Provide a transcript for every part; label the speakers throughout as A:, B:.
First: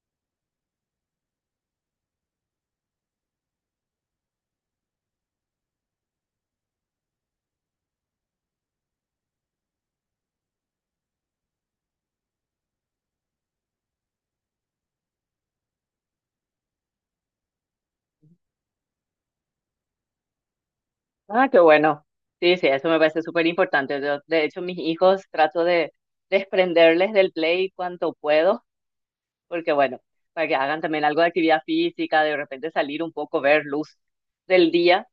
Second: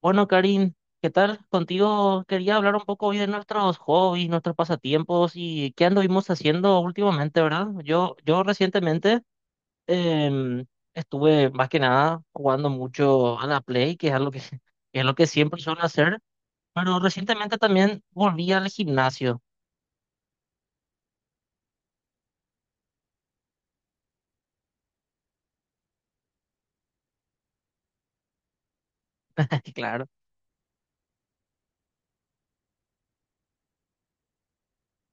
A: Bueno, Karin, ¿qué tal? Contigo quería hablar un poco hoy de nuestros hobbies, nuestros pasatiempos y qué anduvimos haciendo últimamente, ¿verdad? Yo recientemente em, estuve más que nada jugando mucho a la Play, que es algo que, que es lo que siempre suelo hacer, pero recientemente también volví al gimnasio,
B: Ah, qué bueno. Sí, sí, eso me parece súper importante. Yo, de hecho, mis hijos trato de desprenderles del play cuanto puedo, porque bueno,
A: claro.
B: para que hagan también algo de actividad física, de repente salir un poco, ver luz del día.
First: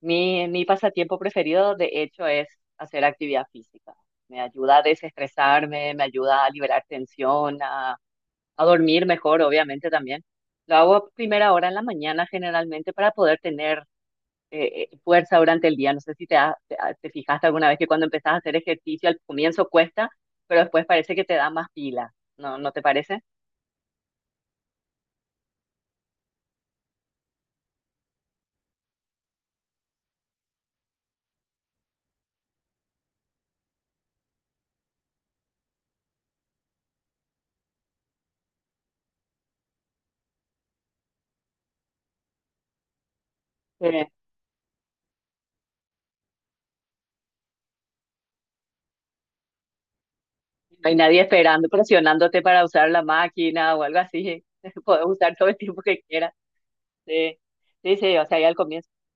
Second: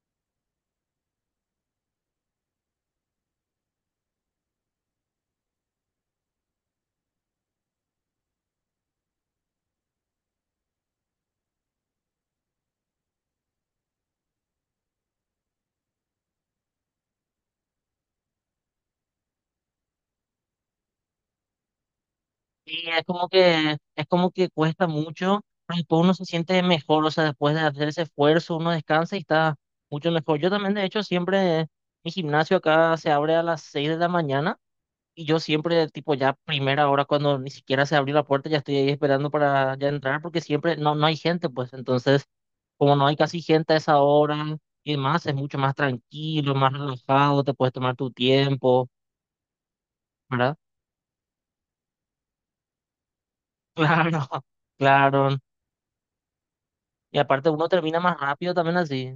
B: Mi pasatiempo preferido, de hecho, es hacer actividad física. Me ayuda a desestresarme, me ayuda a liberar tensión, a dormir mejor, obviamente también. Lo hago a primera hora en la mañana generalmente para poder tener fuerza durante el día. No sé si te fijaste alguna vez que cuando empezás a hacer ejercicio al comienzo cuesta, pero después parece que te da más pila, ¿no? ¿No te
A: Y es
B: parece?
A: como que, es como que cuesta mucho, pero después uno se siente mejor, o sea, después de hacer ese esfuerzo, uno descansa y está mucho mejor. Yo también, de hecho, siempre, mi gimnasio acá se abre a las 6 de la mañana y yo siempre, tipo, ya primera hora, cuando ni siquiera se abrió la puerta, ya estoy ahí esperando para ya entrar, porque siempre no hay gente, pues, entonces, como no hay casi gente a esa
B: Eh,
A: hora y demás, es mucho más tranquilo, más relajado, te puedes tomar tu tiempo, ¿verdad?
B: no hay nadie esperando, presionándote para usar la máquina o algo así. Puedes
A: Claro.
B: usar
A: Claro.
B: todo el tiempo que quieras.
A: Y
B: Sí,
A: aparte uno
B: sí,
A: termina
B: sí,
A: más
B: o sea, ya
A: rápido
B: al
A: también
B: comienzo.
A: así.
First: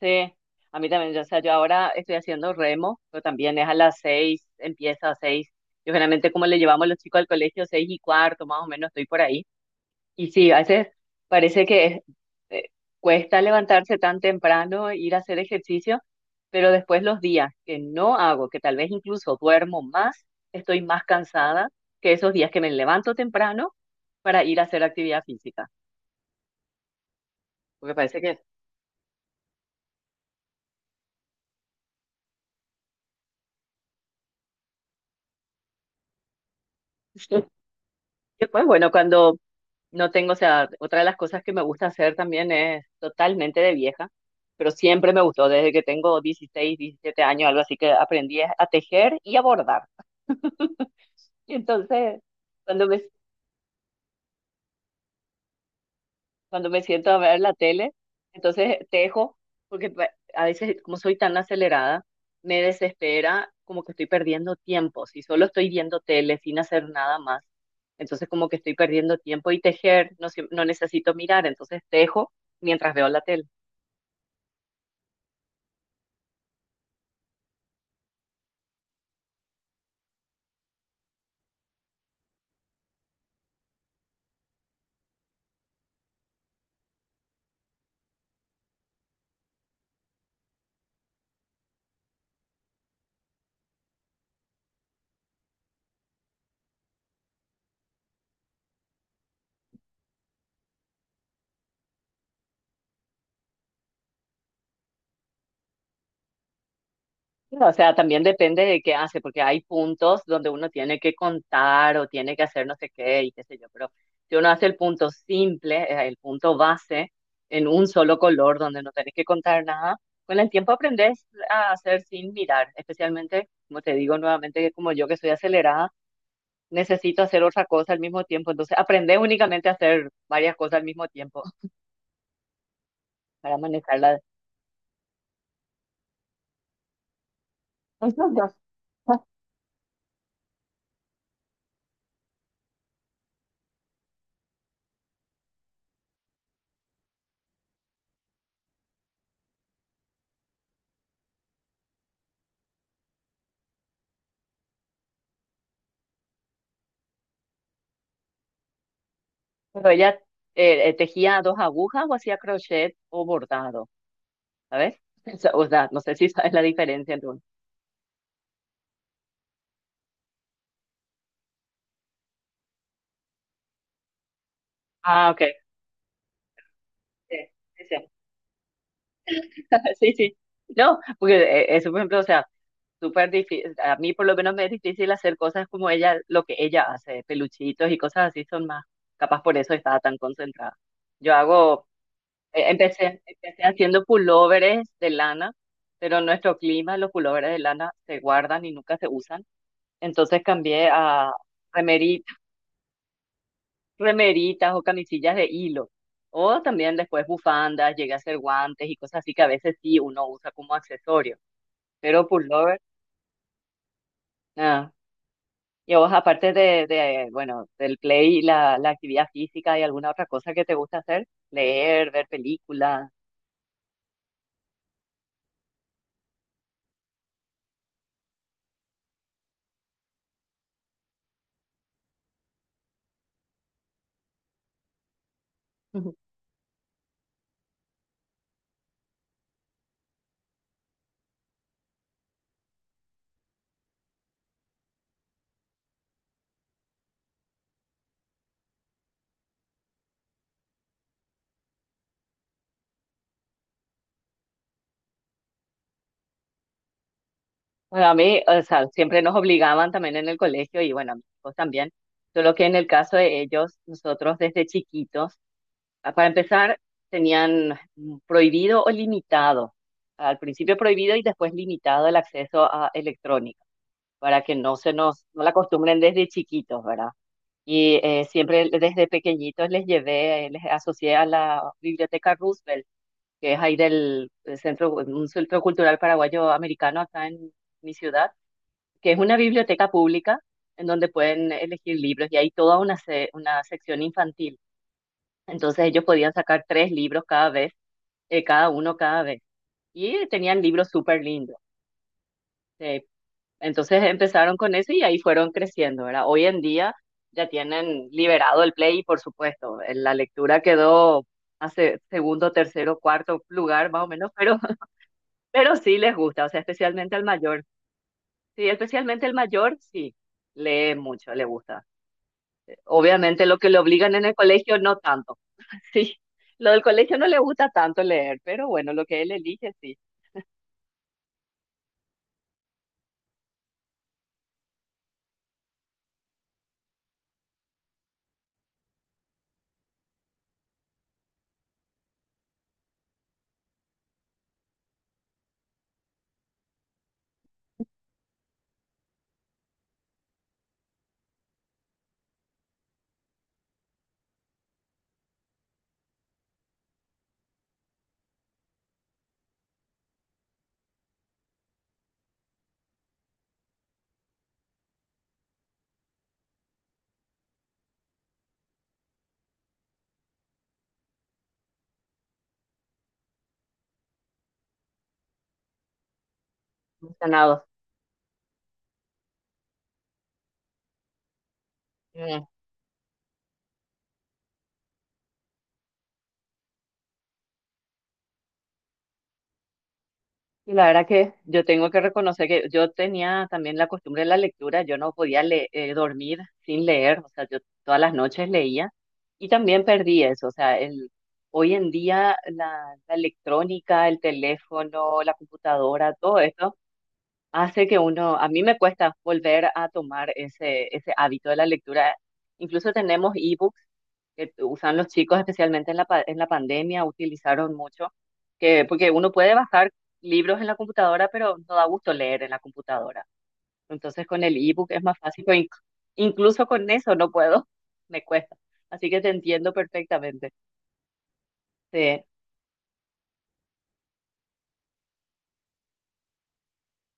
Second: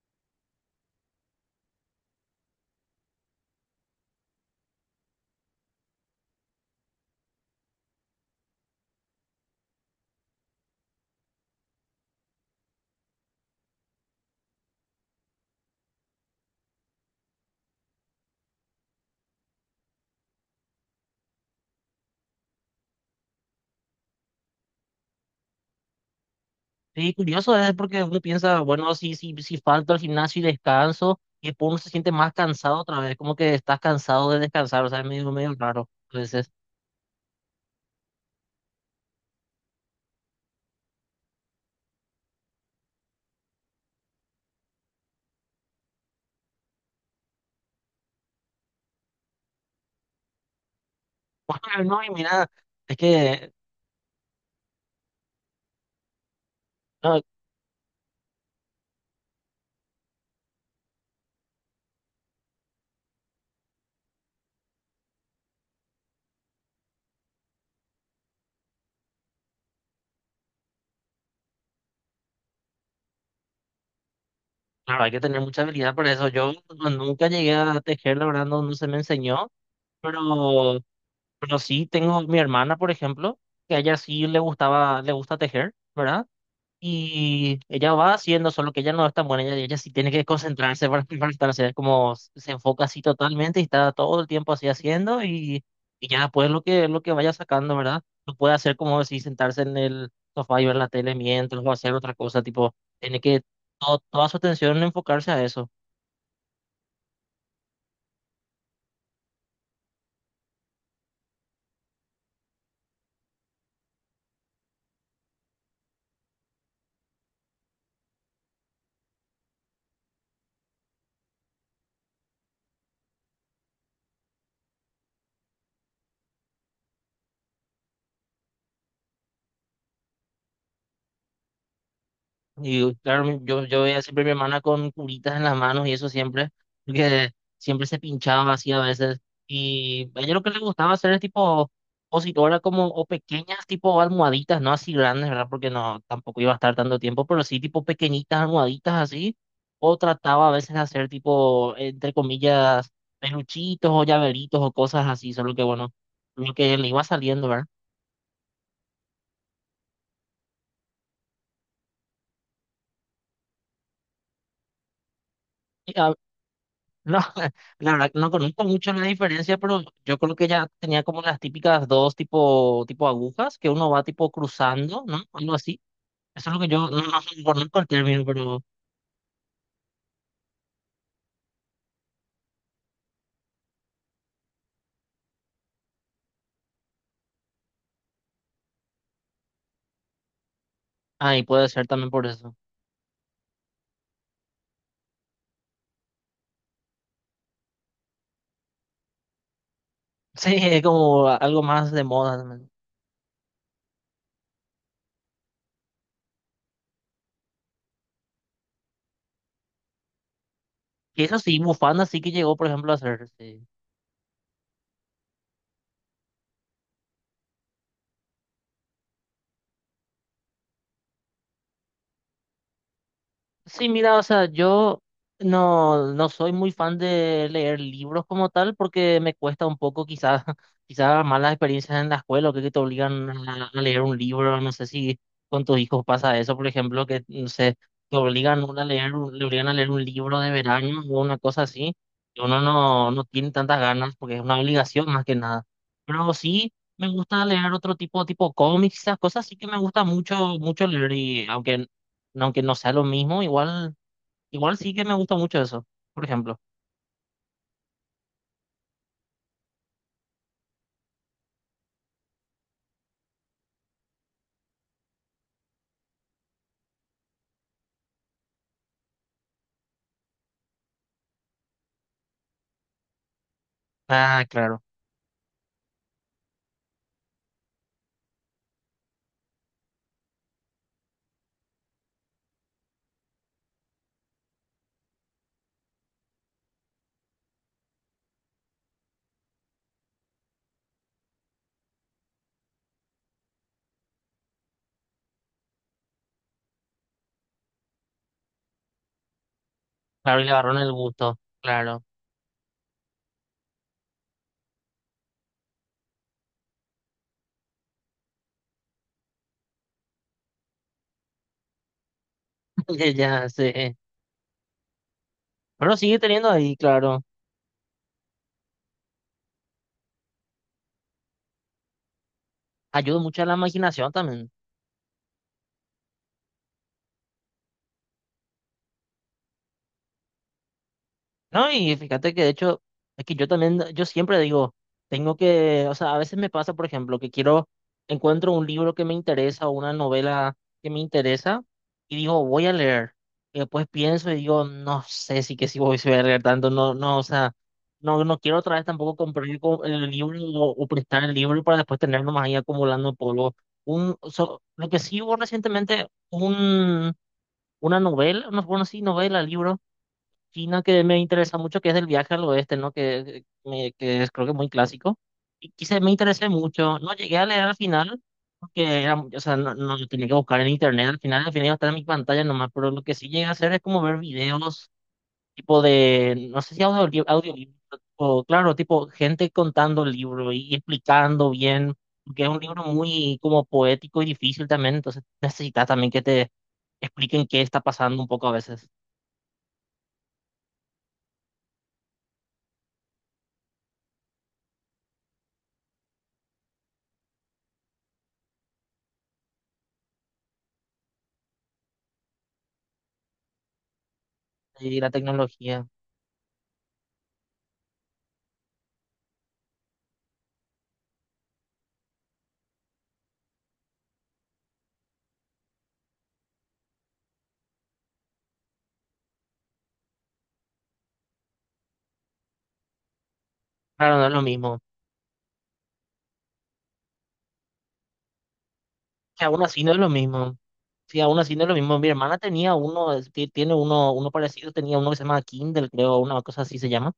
B: Sí, a mí también, yo ahora estoy haciendo remo, pero también es a las seis, empieza a seis. Yo generalmente como le llevamos los chicos al colegio, seis y cuarto, más o menos, estoy por ahí. Y sí, a veces parece que eh, cuesta levantarse tan temprano, ir a hacer ejercicio, pero después los días que no hago, que tal vez incluso duermo más, estoy más cansada que esos días que me levanto temprano para ir a hacer actividad física.
A: Sí, curioso es
B: Porque
A: porque uno
B: parece que
A: piensa, bueno, si falto al gimnasio y descanso, y después uno se siente más cansado otra vez, como que estás cansado de descansar, o sea, es medio raro. Entonces,
B: después, bueno, cuando no tengo, o sea, otra de las cosas que me gusta hacer también es totalmente de vieja, pero siempre me gustó, desde que tengo 16 17 años, algo así que aprendí a tejer y a bordar.
A: bueno, no, y
B: Entonces,
A: mira,
B: cuando
A: es
B: me,
A: que,
B: cuando me siento a
A: no,
B: ver la tele, entonces tejo, porque a veces, como soy tan acelerada, me desespera como que estoy perdiendo tiempo. Si solo estoy viendo tele sin hacer nada más, entonces como que estoy perdiendo tiempo y tejer, no, no necesito mirar, entonces tejo mientras veo la tele.
A: claro, hay que tener mucha habilidad para eso. Yo no- Nunca llegué a tejer, la verdad, no se me enseñó, pero, pero sí tengo mi hermana, por ejemplo, que a ella sí le gustaba, le gusta tejer, ¿verdad? Y ella va haciendo, solo que ella no es tan buena, ella sí tiene que concentrarse para, para estar, o como se enfoca así totalmente y está todo el tiempo así haciendo y ya después lo que vaya sacando, ¿verdad? No puede hacer como si sentarse en el sofá y ver la tele mientras o hacer otra cosa, tipo, tiene que toda su atención enfocarse a eso.
B: No, o sea, también depende de qué hace, porque hay puntos donde uno tiene que contar o tiene que hacer no sé qué y qué sé yo, pero si uno hace el punto simple, el punto base, en un solo color donde no tenés que contar nada, con el tiempo aprendes a hacer sin mirar, especialmente, como te digo nuevamente, que como yo que soy acelerada, necesito hacer otra cosa al mismo tiempo, entonces aprendes únicamente a hacer varias cosas al mismo tiempo
A: Y claro,
B: para
A: yo veía
B: manejarla.
A: siempre a mi hermana con curitas en las manos y eso siempre, porque siempre se pinchaba así a veces. Y a ella lo que le gustaba hacer es tipo positora como, o pequeñas tipo almohaditas, no así grandes, ¿verdad? Porque no, tampoco iba a estar tanto tiempo, pero sí tipo pequeñitas almohaditas así. O trataba a veces de hacer tipo, entre comillas, peluchitos o llaveritos o cosas así, solo que bueno, lo que le iba saliendo, ¿verdad?
B: Pero ella tejía dos agujas o hacía crochet o bordado. ¿Sabes? Esa- O sea, no sé si sabes la diferencia
A: No,
B: entre uno.
A: la verdad no conozco mucho la diferencia, pero yo creo que ya tenía como las típicas dos tipo, tipo agujas que uno va tipo cruzando, ¿no?
B: Ah, ok.
A: Algo así. Eso es lo que yo no
B: Sí,
A: conozco
B: sí,
A: el
B: sí.
A: término, pero
B: Sí, sí. No, porque eso, por ejemplo, o sea, súper difícil, a mí por lo menos me es difícil hacer cosas como ella, lo que ella hace, peluchitos y cosas así son más, capaz por eso estaba tan concentrada. Yo
A: ahí puede ser
B: hago,
A: también por eso.
B: empecé haciendo pulóveres de lana, pero en nuestro clima los pulóveres de lana se guardan y nunca se usan, entonces
A: Sí, es
B: cambié
A: como
B: a
A: algo más de
B: remeritas
A: moda también.
B: remeritas o camisillas de hilo. O también después bufandas, llega a ser guantes y cosas así que a veces sí uno usa como
A: Y
B: accesorio.
A: eso sí, bufanda sí
B: Pero
A: que llegó, por
B: pullover,
A: ejemplo, a hacer. Sí.
B: ah. Y a vos, aparte de bueno, del play, y la actividad física y alguna otra cosa que te gusta hacer, leer, ver películas.
A: Sí, mira, o sea, yo no soy muy fan de leer libros como tal porque me cuesta un poco quizás quizás malas experiencias en la escuela o que te obligan a leer un libro, no sé si con tus hijos
B: Ujú.
A: pasa eso, por ejemplo, que no sé, te obligan a leer, le obligan a leer un libro de verano o una cosa así, y uno no tiene tantas ganas porque es una obligación más que nada. Pero sí me gusta leer otro tipo, tipo cómics, esas cosas sí que me gusta mucho, mucho leer y aunque no sea lo mismo, igual, igual sí que me gusta mucho eso, por ejemplo.
B: Bueno, a mí, o sea, siempre nos obligaban también en el colegio y bueno, a mis hijos también. Solo que en el caso de ellos, nosotros desde chiquitos ah, para empezar, tenían prohibido o limitado, al principio prohibido y después limitado el acceso a electrónica, para
A: Ah,
B: que no
A: claro,
B: se nos, no la acostumbren desde chiquitos, ¿verdad? Y siempre desde pequeñitos les llevé, les asocié a la Biblioteca Roosevelt, que es ahí del centro, un centro cultural paraguayo americano acá en mi ciudad, que es una biblioteca pública en donde pueden elegir libros y hay toda una, una sección infantil. Entonces ellos podían sacar tres libros cada vez cada uno cada vez. Y
A: claro, y le
B: tenían
A: agarró
B: libros
A: el
B: súper
A: gusto,
B: lindos.
A: claro,
B: eh, entonces empezaron con eso y ahí fueron creciendo, ¿verdad? Hoy en día ya tienen liberado el Play y por supuesto, la lectura quedó hace segundo, tercero, cuarto
A: ya
B: lugar
A: sé.
B: más o menos, pero, pero
A: Pero
B: sí les
A: sigue
B: gusta, o
A: teniendo
B: sea,
A: ahí,
B: especialmente
A: claro,
B: al mayor. Sí, especialmente el mayor, sí, lee mucho, le gusta.
A: ayuda mucho
B: Obviamente
A: a la
B: lo que le
A: imaginación
B: obligan en el
A: también.
B: colegio, no tanto. Sí, lo del colegio no le gusta tanto leer, pero bueno, lo que él elige, sí,
A: No, y fíjate que de hecho, es que yo también, yo siempre digo, tengo que, o sea, a veces me pasa, por ejemplo, que quiero, encuentro un libro que me interesa o una novela que me interesa y digo, voy a leer. Y después pienso y digo, no sé si voy a leer tanto, o sea, no quiero otra vez tampoco comprar el libro o prestar el libro para después tenerlo más ahí acumulando polvo. Lo que sí hubo recientemente, un, una novela, no, bueno, sí, novela, libro China que me interesa mucho, que es del viaje al oeste, ¿no? Que es creo que muy clásico. Y quise, me interesé mucho. No llegué a leer al final, porque era, o sea, no lo tenía que buscar en internet. Al final iba a estar en mi pantalla nomás, pero lo que sí llegué a hacer es como ver videos tipo de, no sé si
B: gusta.
A: audiolibro, o claro, tipo gente contando el libro y explicando bien, porque es un libro muy como poético y difícil también, entonces necesitas también que te expliquen qué está pasando un poco a veces.
B: Y la verdad que yo tengo que reconocer que yo tenía también la costumbre de la lectura, yo no podía dormir sin leer, o sea, yo todas las noches leía y también perdí eso, o sea, el, hoy en día la electrónica, el
A: Y la
B: teléfono, la
A: tecnología.
B: computadora, todo esto hace que uno, a mí me cuesta volver a tomar ese hábito de la lectura. Incluso tenemos ebooks que usan los chicos, especialmente en en la pandemia, utilizaron mucho, que, porque uno puede bajar libros en la computadora, pero no da gusto leer en la computadora.
A: Claro, no
B: Entonces
A: es lo
B: con el
A: mismo.
B: ebook es más fácil, pero incluso con eso no puedo, me cuesta. Así que te
A: Que aún
B: entiendo
A: así no es lo
B: perfectamente.
A: mismo. Sí, aún así no es lo mismo.
B: Sí,
A: Mi hermana tenía uno, tiene uno, uno parecido, tenía uno que se llama Kindle, creo, una cosa así se llama.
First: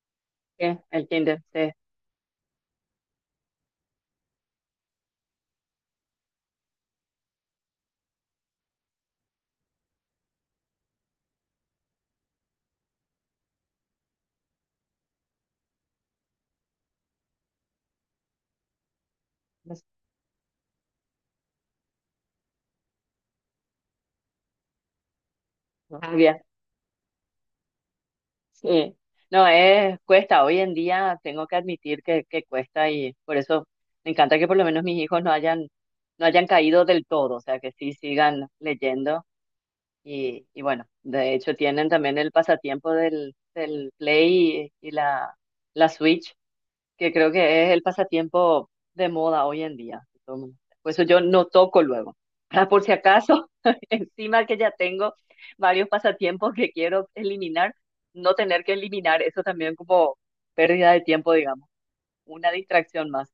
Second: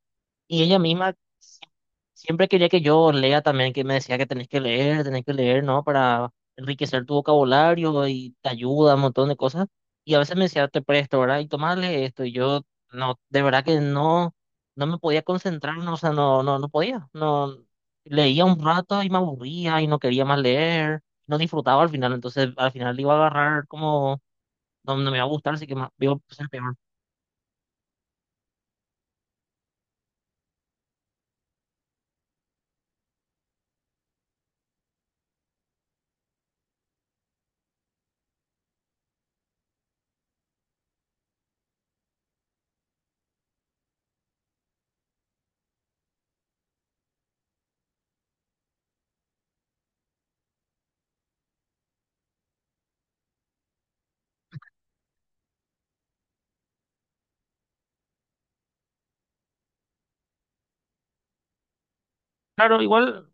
A: Y ella
B: el
A: misma
B: Kindle, sí.
A: siempre quería que yo lea también, que me decía que tenés que leer, ¿no? Para enriquecer tu vocabulario y te ayuda un montón de cosas. Y a veces me decía, te presto, ¿verdad? Y tomarle esto. Y yo, no, de verdad que no, no me podía concentrar, no, o sea, no podía. No, leía un rato y me
B: No
A: aburría
B: s-
A: y no quería más leer. No disfrutaba al final, entonces al final le iba a agarrar como, no me va a gustar, así que más,
B: no
A: iba a
B: sabía.
A: ser peor.
B: Sí. No, es, cuesta. Hoy en día tengo que admitir que cuesta y por eso me encanta que por lo menos mis hijos no hayan, no hayan caído del todo, o sea, que sí sigan leyendo. Y bueno, de hecho tienen también el pasatiempo del Play y la Switch, que creo que es el pasatiempo de moda hoy en día. Todo el mundo- Por eso yo no toco luego. Ah, por si acaso, encima que ya tengo varios pasatiempos que quiero eliminar, no tener que eliminar eso también como pérdida de tiempo, digamos, una
A: Claro,
B: distracción
A: igual.
B: más.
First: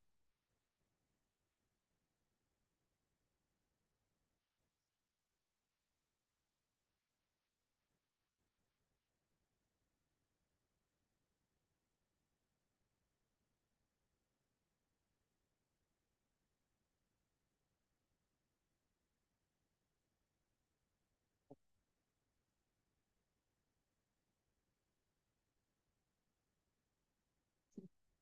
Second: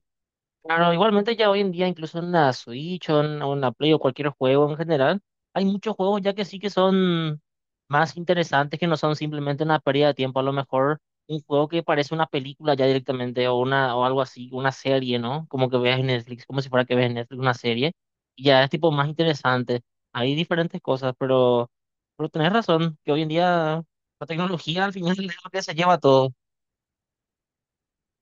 A: Claro, igualmente ya hoy en día, incluso en la Switch o en una Play o cualquier juego en general, hay muchos juegos ya que sí que son más interesantes, que no son simplemente una pérdida de tiempo. A lo mejor un juego que parece una película ya directamente o una o algo así, una serie, ¿no? Como que veas en Netflix, como si fuera que veas en Netflix una serie. Y ya es tipo más interesante. Hay diferentes cosas, pero tenés razón, que hoy en día la tecnología al final es lo que se lleva todo.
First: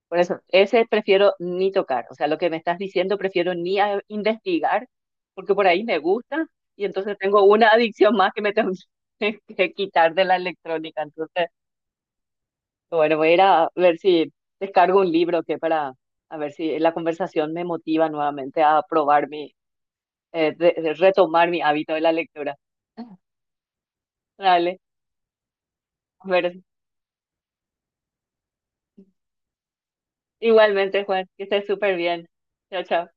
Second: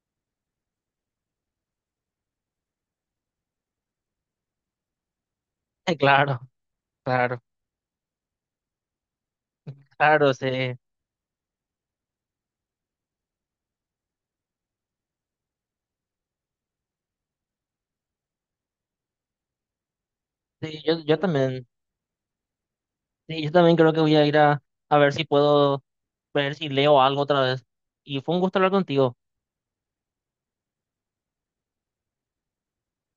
B: Por eso, ese prefiero ni tocar. O sea, lo que me estás diciendo prefiero ni a- investigar, porque por ahí me
A: Claro,
B: gusta y entonces
A: claro,
B: tengo una adicción más que me tengo que quitar de
A: claro,
B: la
A: sí.
B: electrónica. Entonces, bueno, voy a ir a ver si descargo un libro que para, a ver si la conversación me motiva nuevamente a probar mi, de
A: Yo
B: retomar mi
A: también.
B: hábito de la lectura.
A: Sí, yo también creo que voy a ir
B: Dale,
A: a ver si puedo
B: a
A: ver
B: ver,
A: si leo algo otra vez. Y fue un gusto hablar contigo.
B: igualmente, Juan, que estés súper bien. Chao, chao.